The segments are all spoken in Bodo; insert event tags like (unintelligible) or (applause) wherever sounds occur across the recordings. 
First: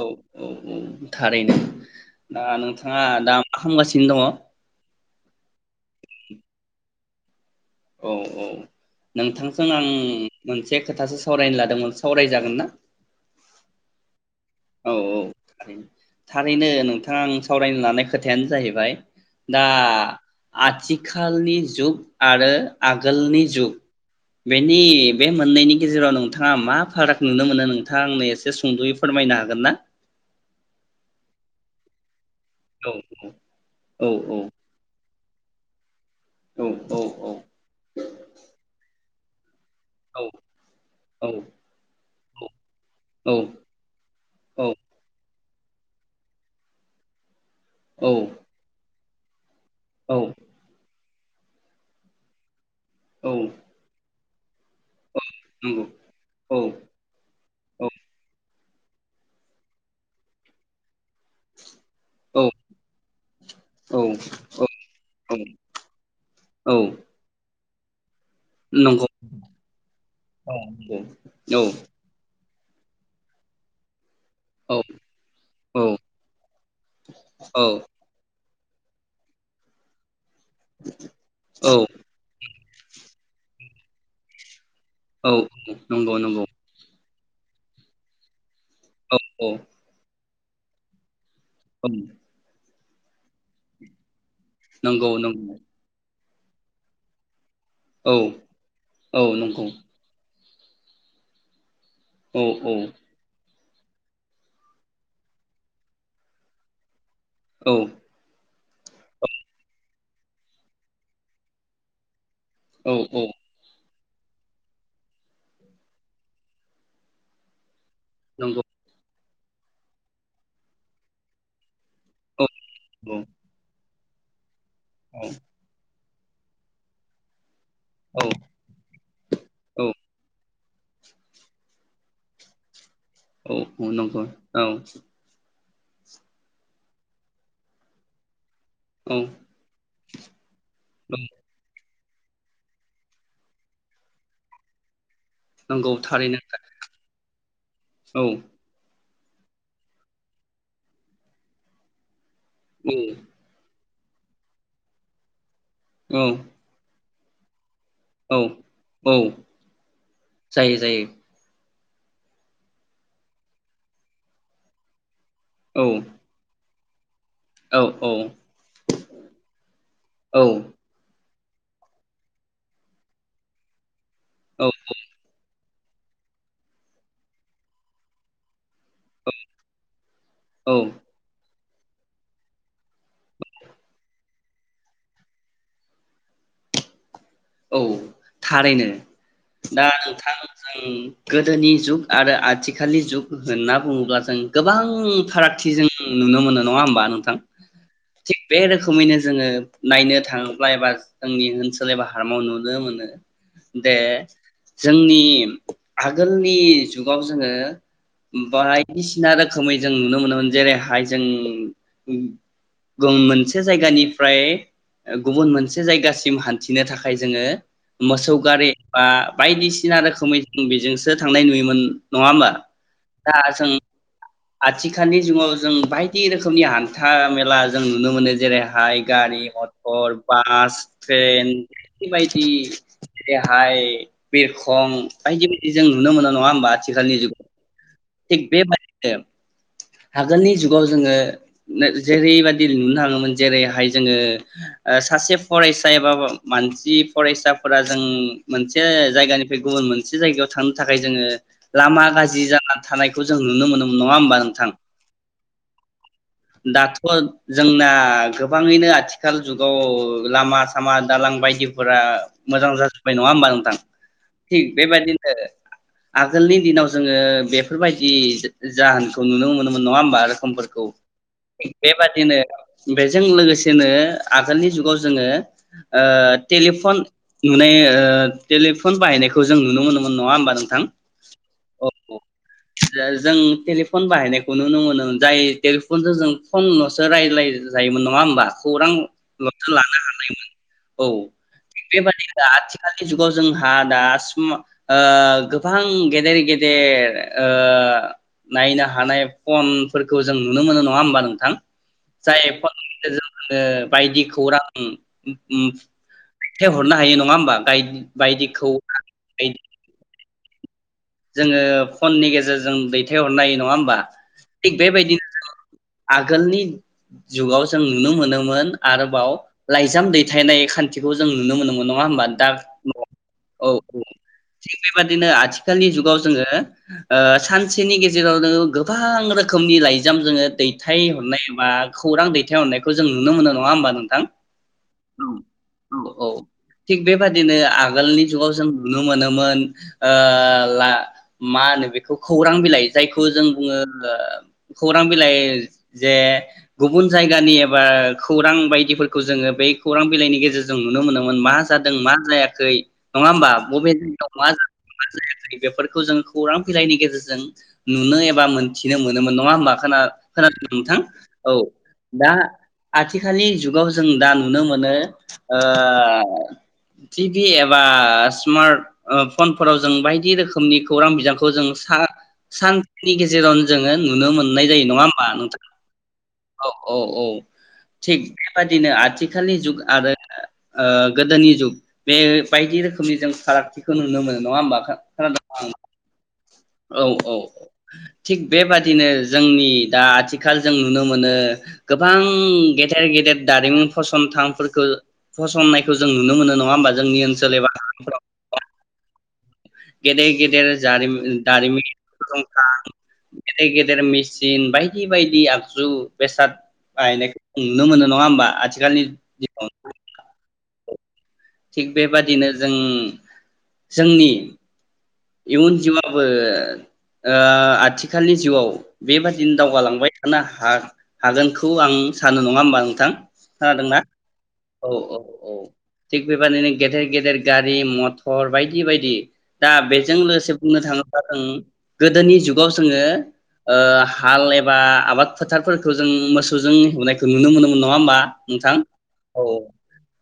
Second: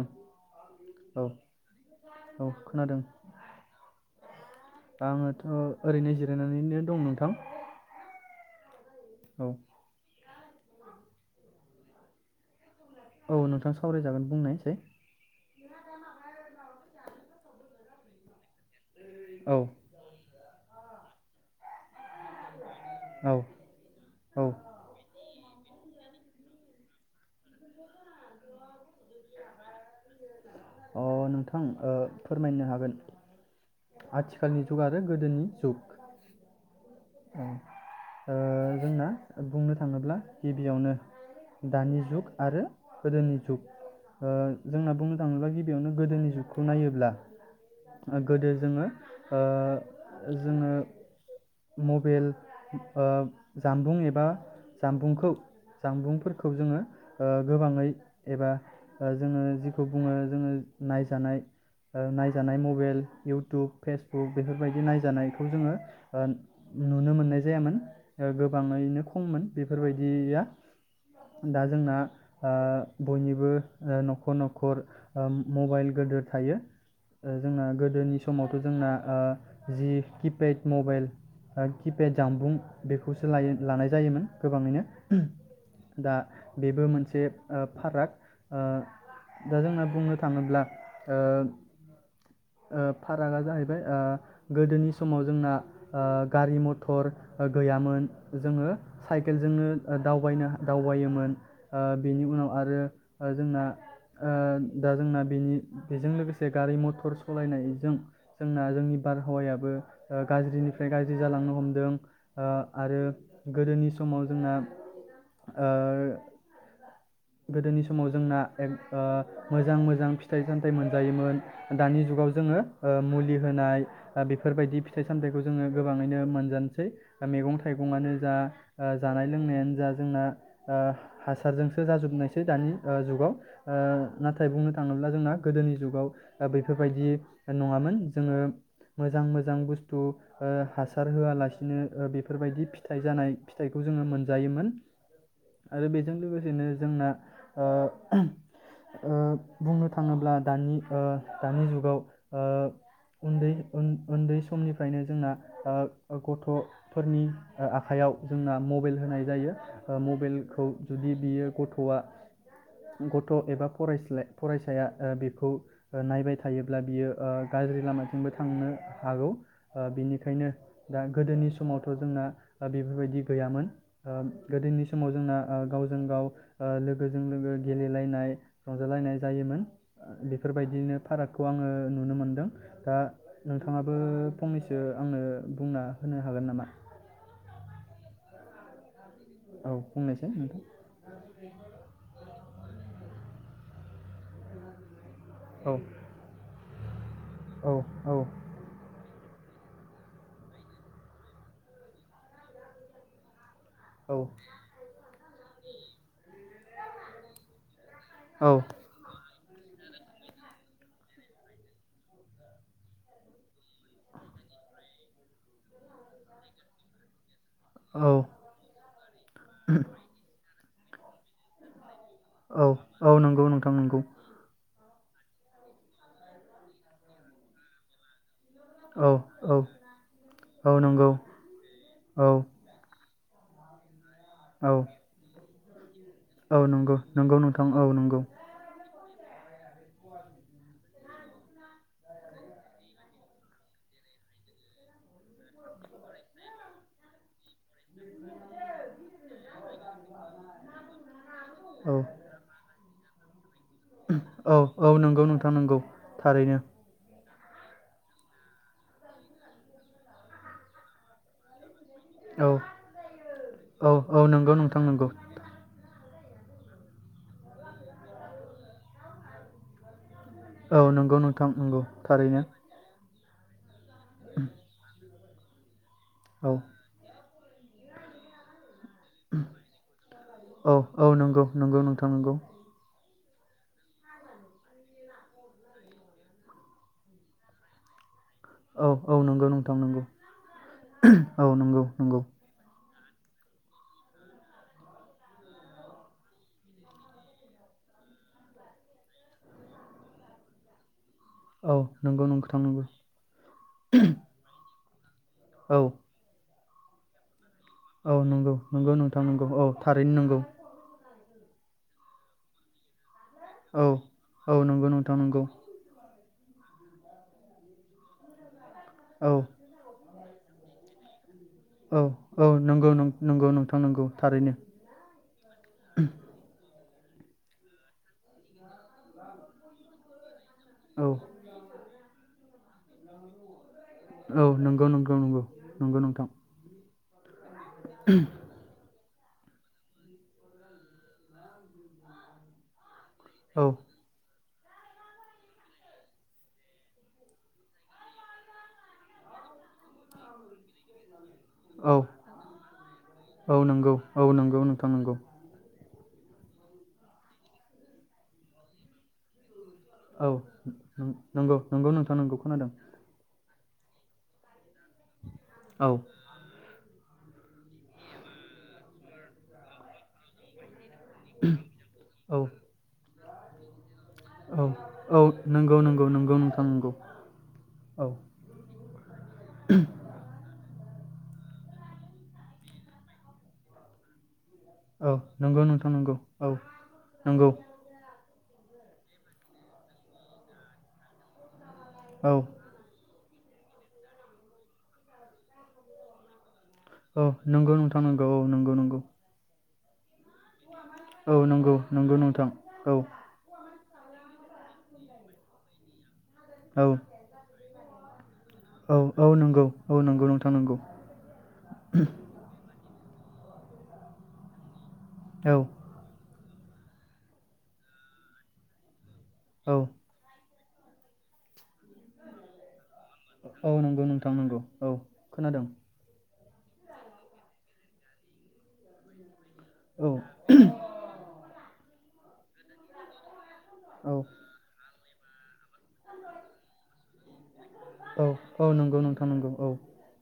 औ औ औ थारैनो दा औ खोनादों नोंथाङा दा मा खामगासिनो दङ? आङोथ' ओरैनो जिरायनानैनो नोंथां दं औ औ औ नोंथांजों आं मोनसे खोथासो सावरायनो लादोंमोन सावरायजागोन ना औ नोंथां सावरायजागोन बुंनायसाय औ औ थारैनो थारैनो नोंथां सावरायनो लानाय खोथायानो जाहैबाय औ दा आथि खालनि जुग आरो औ आगोलनि जुग औ बेनि बे मोननैनि गेजेराव नोंथाङा मा फाराग नुनो मोनो नोंथाङा आंनो एसे सुंदयै फोरमायना गोनना अ नोंथां ओ फोरमायनो औ हागोन औ औ आथिखालनि जुग आरो गोदोनि जुग औ औ ओ जोंना बुंनो थाङोब्ला औ गिबियावनो दानि जुग आरो गोदोनि जुग ओ औ जोंना बुंनो थांङोब्ला गिबियावनो गोदोनि जुगखौ नायोब्ला औ गोदो जोङो ओ औ जोङो मबेल ओ औ जानबुं एबा जामबुंखौ नंगौ जामबुंफोरखौ औ जोङो गोबाङै औ एबा जोङो जिखौ बुङो जोङो नायजानाय ओ औ नायजानाय मबेल इउटुब औ फेसबुक औ बेफोरबायदि नायजानायखौ जोङो ओ औ नुनो मोननाय जायामोन। ओ गोबांङैनो नंगौ खममोन बेफोरबायदिया नंगौ औ दा जोंना ओ बयनिबो नख नखर औ ओम मबाइल गोदोर थायो औ जोंना गोदोनि समाव (unintelligible) जोंना ओ जि किपेड मबेल ओ औ किपेड जामबुं बेखौसो लायो लानाय जायोमोन गोबाङैनो। औ नंगौ नंगौ जेब ओ फाराग ओ औ औ दा जोंना बुंनो थाङोब्ला ओ ओम ओ फारागा जाहैबाय ओ गोदोनि नंगौ समाव जोंना नंगौ ओ गारि मथर ओ गैयामोन औ जोङो औ नंगौ साइकेलजोंनो ओ दावबायनो हा दावबायोमोन। ओ बेनि औ उनाव आरो जोंना ओ दा जोंना बेनि बेजों लोगोसे गारि मथर औ सलायनायजों जोंना जोंनि बारहावायाबो ओ गाज्रिनिफ्राय गाज्रि जालांनो हमदों ओ औ आरो औ गोदोनि स समाव जोंना ओ गोदोनि स समाव जोंना नंगौ एक ओ मोजां मोजां फिथाइ सामथाइ मोनजायोमोन। दानि जुगाव औ जोङो ओ नंगौ मुलि होनाय दा बे बेफोरबायदि फिथाइ सामथाइखौ जोङो गोब बाङैनो मोनजानसै मेगं था थाइगंआनो औ जा ओ जानाय लोंनायानो औ जा जोंना ओ हासारजों सो जाजोबनायसो दानि ओ जुगाव ओ औ नंगौ नाथाय औ बुंनो थाङोब्ला जोंना गोदोनि जुगाव ओ बेफोरबायदि नङामोन जोङो औ मोजां मोजां बुस्थु ओ हासार औ होआलासिनो ओ बेफोरबायदि फिथाइ जानाय फिथाइखौ जोङो मोनजायोमोन। नंगौ थारैनो। बिदिनो जोंना ओ औ ओ बुंनो थाङोब्ला दानि ओ दानि जुगाव ओं। उन-उन्दै समनिफ्रायनो जोंना औ ओ गथ' फोरनि आखाइयाव औ जोंना मबाइेल औ होनाय जायो ओ मबाइेलखौ जायो जायो जुदि गथआ गथ एबा फरायस्ला फरायसाया ओ बे खौ औ ओ नायबाय थायो अब्ला बियो ओ गाज्रि औ औ लामाथिंबो थांनो हागौ ओ औ बेनिखायनो दा गोदोनि समावथ' जोंना ओ बेफोरबायदि गैयामोन। ओ औ गोदोनि समाव जोंना ओ गाव जों गाव ओ लोगोजों लोगो गेलेलायनाय। रंजालायनाय जायोमोन औ बेफोरबायदिनो फारागखौ आङो नुनो मोनदों दा नोंथाङाबो फंनैसो आंनो बुंना होनो हागोन नामा। औ थारैनो। औ दा बुंनायसाय नोंथां जों गोदोनि जुग आरो आथिखालनि जुग जोंना बुङोब्ला जों गोबां फारागथि औ जों नुनो मोनो नङा होमबा नोंथां औ थिग बे रोखोमैनो जोङो। नायनो थाङोब्ला एबा जोंनि ओनसोल एबा फार्माव नुनो मोनो दे औ जोंनि आगोलनि जुगाव जोङो बायदिसिना रोखोम खोमै जों नुनो मोनोमोन जेरैहाय जों गुं मोनसे जायगानिफ्राय गुबुन मोनसे जायगासिम हान्थिनो थाखाय थाखाय जोङो औ मोसौ गारि बा बायदिसिना रोखोमै उम बेजोंसो थांनाय नुयोमोन नङा होमबा औ औ दा नंगौ जों नोंथां नंगौ। आथिखालनि जुगाव जों बायदि रोखोमनि हान्था मेला जों नुनो मोनो जेरैहाय औ गारि, औ मटर, औ बास, नंगौ ट्रेन औ बेफोबायदि जेरैहाय औ बिरखं बायदि जों नुनो मोनो नङा औ होमबा नंगौ आथिखालनि नंगौ जुगाव? नोंथां औ नंगौ थिख बेबादिनो (inaudible) आगोलनि जुगाव जोङो जेरैबाददि नुनो हाङोमोन जेरैहाय जोङो सासे फरायसा एबा मानसि फरायसाफोरा जों मोनसे जायगानिफ्राय गुबुन मोनसे जायगायाव थांनो थाखाय जोङो औ लामा गाज्रि जानानै थानाय खौ‌ जों नुनो मोनो नङा होमबा औ नोंथां? औ नोंगौ नोंथां नोंगौ थारैनो। दाथ' जोंना गोबाङैनो आथिखाल जुगाव लामा सामा दालां बायदि फोरा औ मोजां जाजोब्बाय नङा होमबा नोंथां औ औ नंगौ थिग नोंथां नंगौ बेबायदिनो आगोलनि दिनाव जोङो बेफोर बायदि जाहोनखौ नुनो मोनो मोन नङा होनबा? समफोरखौ औ नंगौ नोंथां नंगौ बेबादिनो थारैनो बेजों लोगोसे नो आगोलनि जुगाव जोङो ओ औ टेलिफन नुनाय ओ टेलिप फन बाहायनायखौ जों नुनो मोनोमोन नङा होमबा औ नोंथां। औ नंगौ नंगौ नोंथां नंगौ जा जों टेलिफन बाहायनाय खौ नुनो मोनो जाय टेलिफन जों फनलसो रायज्लाय जायोमोन नङा होमबा। औ औ नंगौ खौरांलसो नोंथां लानो नंगौ हानायमोन। औ थि नंगौ नंगौ बेबादि दा आथि लि जुगाव जोंहा दासिम गोबां ओ गेदेर गेदेर ओ नायनो हानाय फनफोरखौ जों नुनो मोनो नङा होमबा नों नोंथां औ नंगौ जाय नोंथां नंगौ फननि गेजेरजों बायदि खौरां उम। उम औ थाय हरनो हायो नङा होमबा। औ नंगौ बायदिखौ नंगौ नोंथां नंगौ औ थारैनो नंगौ। जोङो फननि गेजेरजों बे दैथायहरनाय नङा औ होमबा औ थिग नंगौ नोंथां बेबायदिनो नंगौ जों आगोलनि जुगाव जों नुनो मोनोमोन। आरोबाव औ लाइजाम दै नाय खान्थिखौ जों जों नुनो मोनोन औ नङा होनबा औ दा न नंगौ नं- नंगौ औ नोंथां औ नंगौ थारैनो थिग बेबादिनो आथिखालनि जुगाव जोङो ओ सानसेनि गेजेरावनो गोबां रोखोमनि लाइजाम जोङो औ दैथायहरनाय बा खौरां दैथायहरनायखौ जों नुनोमोनो नङा होमबा नोंथां? औ नंगौ नंगौ औ नंगौ औ नंगौ नोंथां औ थिग बे बेबायदिनो आगोलनि जुगाव जों नुनो मोनोमोन ओ ला मा होनो बेखौ खौरां बिलाइ जायखौ जों औ बुङो खौरां बिलाइ जे गुबुन जायगानि एबा खौरां बायदिफोरखौ जोङो बै खौरां बिलाइनि गेजेरजों नुनो मोनो। मोन मा जादों औ मा जायाखै नङा होमबा औ बबे नंगौ जायगायाव औ मा नंगौ नोंथां जादों मा नंगौ जायाखै बेफोर जों खौरां बिलाइनि गेजेरजों नुनो एबा मोनथिनो मोनोमोन नङा होनबा औ खोनादों नोंथां नं- औ नंगौ नंगौ नोंथां दा नंगौ खोनादों आथिखालनि जुगाव जों दा नुनो मोनो मोनो औ ओ टिभि एबा स्मार्ट ओ फनफोराव जों बायदि रोखोमनि खौरां बिजोंखौ जों औ सा-सान नि गेजेरावनो जोङो नु नुनो औ मोननाय जायो नङा होन औ नंगौ नंगौ नंगौ नोंथां नंगौ औ। निनो आथि आथिखालनि जुग आरो ओ गोदोनि जुग बे बायदि रोखोमनि जों फारागथिखौ नुनो मोनो नङा होमबा खो औ खोनादों नंगौ आं नोंथां नंगौ औ औ औ औ नंगौ थिग बेबादिनो जोंनि दा आथिखाल जों नुनो मोनो गोबां औ गेदेर गेदेर दारिमिन फसंथानफोरखौ फसंनायखौ जों नुनो मोनो नङा होमबा जोंनि औ ओनसोल नंगौ एबा नोंथां नंगौ औ नंगौ नंगौ (unintelligible) गेदेर गेदेर जारि औ नंगौ दारिमिन नंगौ गेदेर नोंथां औ गेदर गेदेर मेसिन बायदि बायदि आगजु बेेसाद औ बाय नुनो मोन नङा होमबा औ आथिखालनि औ दिनाव। नंगौ औ नंगौ नोंथां नंगौ थिग बेबादिनो जों जोंनि इउन औ जिउआवबो ओ आथिखालनि जिउआव बेबादिनो औ दावगालांबाय थाना हा हागोनखौ आं सानो नङा होमबा नोंथां औ खोनादोंना? नंगौ नोंथां नंगौ औ खोनादों बेबायदिनो गेदेर गेदेर गारि मथर बायदि बायदि दा औ जों लोगोसे बुंनो थाङोब्ला जों गोदोनि जुगाव जोङो ओ औ हाल एबा आबाद फोथारफोरखौ जों मोसौजों हेवनायखौ नुनो मोनो नङा होमबा औ औ नोंथां नंगौ नोंथां औ नंगौ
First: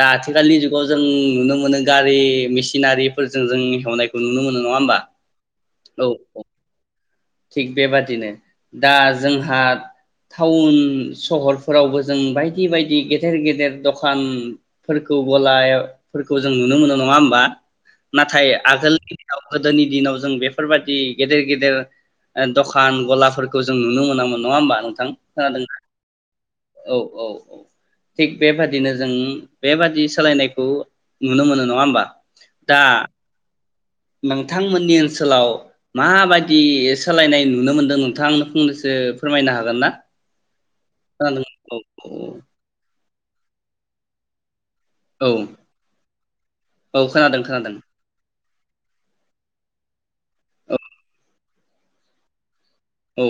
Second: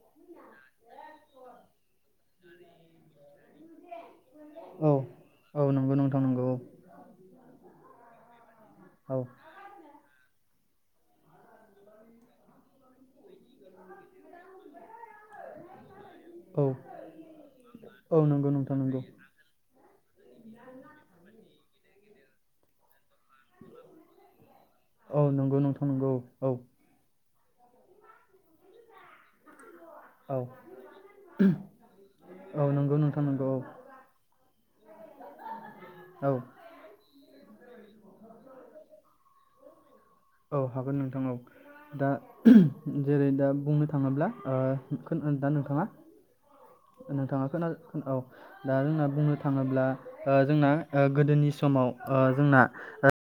दा आथिखालनि जुगाव जों नुनो मोनो गारि मेसिनारिफोरजों जों हेवनायखौ नुनो मोनो नङा औ होमबा नंगौ औ नोंथां औ नंगौ थिग बेबादिनो दा औ जोंहा टाउन सहरफोरावबो जों बायदि बायदि गेदेर गेदेर दखान फोरखौ गलाफोरखौ जों औ नुनो मोनो नङा होमबा? औ नंगौ नाथाय नोंथां नंगौ आगोलनि दिनाव गोदोनि दिनाव जों बेफोरबादि गेदेर गेदेर ओ दखान गला फोरखौ जों नुनो मोनामोन नङा होमबा नोंथां औ नंगौ खोनादों ना? नोंथां नंगौ औ औ थिग बेबादिनो जों बेबादि औ सोलायनायखौ नुनो मोनो नङा होमबा औ दा नंगौ नोंथां नंगौ नोंथांमोननि ओनसोलाव औ माबायदि सोलायनाय नुनो मोनदों नोंथां नो फंनैसो फोरमायनो हागोन ना? औ हागोन नोंथां औ दा जेरै दा बुंनो थाङोब्ला ओ औ खोनदोंना नोंथाङा? औ खोनादों नोंथाङा खोना खोनादों औ दा जोंना बुंनो थाङोब्ला जोंना औ गोदोनि समाव ओ जोंना औ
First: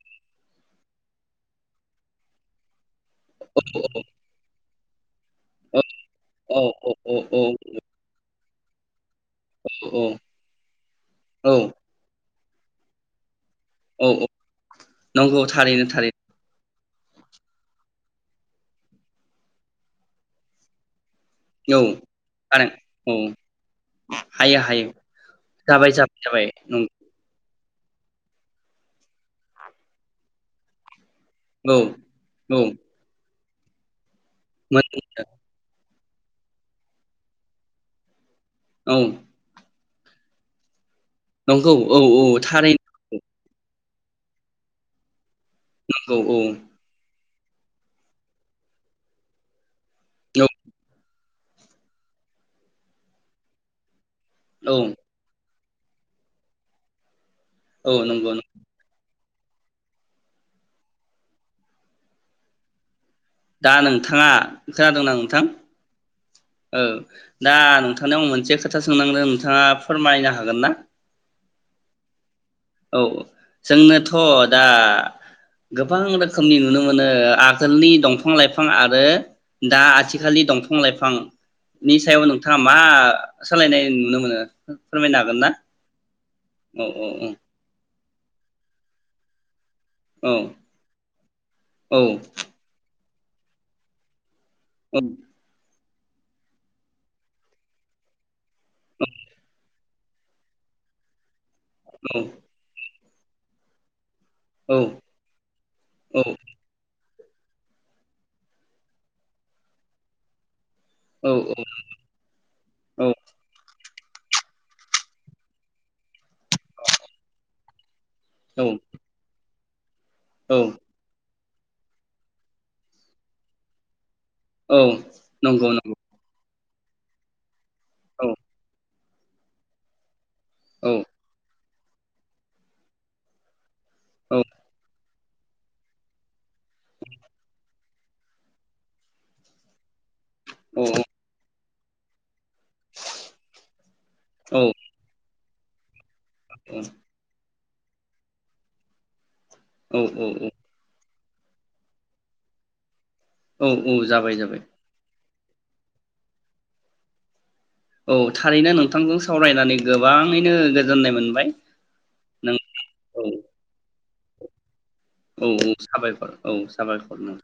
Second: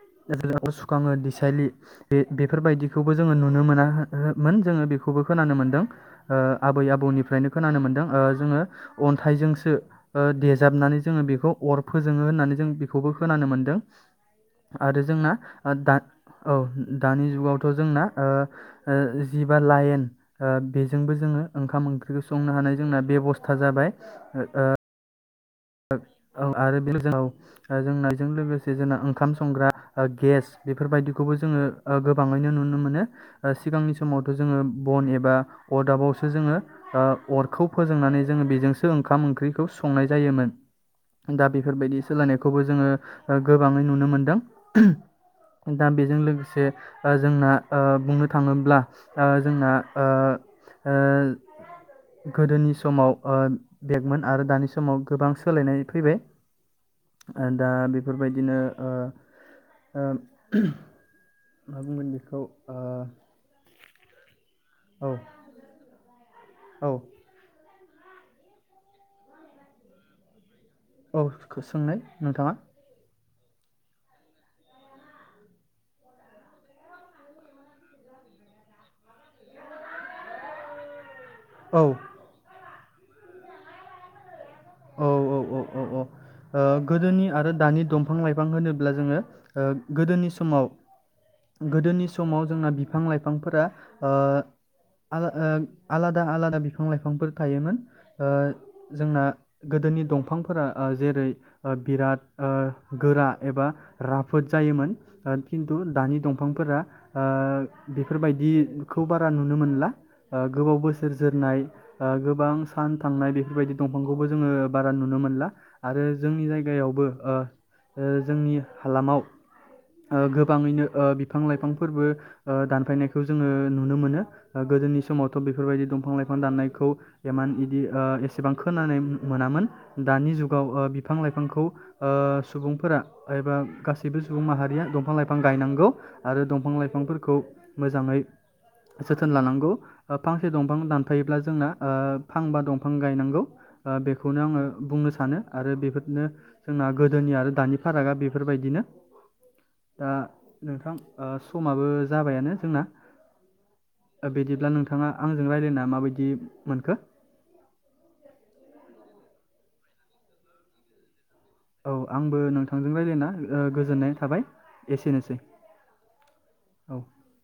(unintelligible) सुखाङो देसायलि बे बेफोरबायदि बेखौबो जोङो नुनो मोना हा हो मोनामोन जोङो बे खौबो खोनानो मोनदों ओ औ आबै औ औ आबौनिफ्रायनो खोनानो मोन्दों। जोङो अन्थाइजोंसो ओ देजाबनानै जोङो औ बेखौ अर फोजोङो होननानै जों बेखौबो खोनानो मोन दों औ आरो जोंना नंगौ ओ थारैनो दाद थारैनो औ औ दानि जुगावथ जोंना ओ ओ जिबा लायेन ओ जोंबो जोङो औ ओंखाम ओंख्रिखौ संनो थारै हानाय जोंना औ बेबस्था जाबाय ओ हायो ओ हायो जाबाय जाबाय जाबाय (unintelligible) ओ जोंनायजों लोगोसे जोंना ओंखाम संग्रा गेस बेफोरबायदि खौबो जोङो नंगौ गोबाङैनो औ नुनो मोनो। आ सिगां नि समावथ जोंङो बन एबा अरदाबाव सो जोंङो अर खौ फोजोंनानै जोंङो बेजोंसो औ ओंखाम ओंख्रिखौ सं संनाय जायोमोन। दा नंगौ औ बेफोरबायदि औ सोलायनायखौबो जोंङो थारैनो गोबाङै नुनो मोनदों। दा बेजों नंगौ औ लोगोसे जोंना ओ बुंनो थाङोब्ला ओ जोंना औ। गोदोनि समाव ओ बे आरो दानि औ समाव गोबां सोलायनाय फैबाय। दा औ नंगौ बेफोरबायदिनो ओ ओ। मा बुंगोन बेखौ ओ दा नोंथाङा खोनादों ना नोंथां? औ औ दा नोंथांनिआव मोनसे खोथा सोंनांगोन नोंथाङा फोरमायनो हागोन ना? औ सोंनाय नोंथाङा। जोंनाथ दा गोबां रोखोमनि नुनो मोनो आगोलनि दंफां लाइफां आरो दा आथिखालनि दंफां लाइफां। औ नि सायाव नोंथाङा मा सोलायनाय नुनो मोनो? औ फोरमायनो औ हागोन ना? औ औ औ औ गोदोनि आरो दानि दंफा। बिफां लाइफां होनोब्ला जोङो। ओ गोदोनि औ समाव गोदोनि समाव जोंना बि बिफां लाइफांफोरा ओ आ औ आ। आलादा आलादा बिफां लाइफांफोर थायोमोन ओ। जोंना। गोदोनि दंफांफोरा ओ जेरै। ओ बिराद ओ गोरा एबा राफोद औ जायोमोन ओ खिन्थु दानि दंफांफोरा ओ बेफोर बायदिखौ बारा नुनो मोनलाओ। गोबाव बोसोर औ जोरनाय ओ गोबां सान थांनाय बेफोरबायदि दंफांखौबो जोङो बारा नुनो मोनला आरो जोंनि जायगायावबो ओ जोंनि औ हालामाव। औ गोबाङैनो। बिफां लाइफांफोरबो दानफायनायखौ जोङो नुनो मोनो। औ गोदोनि समावथ नंगौ बेफोरबायदि नंगौ दंफां लाइफां दाननाय। खौ एमान इ। बिदि औ एसेबां खोना मोनामोन दानि जुग। औ बिफां लायफांखौ। सुबुंफोरा एबा। गासैबो औ सुबुं माहारिया दंफां लाइफ बिफां गायनांगौ आरो दंफां लाइफांफोरखौ मोजाङै जोथोन लानांगौ। फांसे दंफां औ दानफायोब्ला जोंना। ओ फां बा दंफां गायनांगौ ओ बेखौनो आङो औ बुंनो सानो। आरो बेफोरनो जोंना गोदोनि आरो दानि फारागा बेफोरबायदिनो। औ दा औ नोंथां। ओ समाबो जाबायानो जोंना। औ औ ओ जाबाय जाबाय। बिदिब्ला नोंथाङा आंजों रायलायना माबायदि मोनखो? औ थारैनो नोंथांजों सावरायनानै गोबाङैनो गोजोननाय मोनबाय। औ आंबो नों नोंथांजों औ रायलायना ओ गोजोननाय थाबाय। एसेनोसै औ औ साबायखर औ साबायखर नों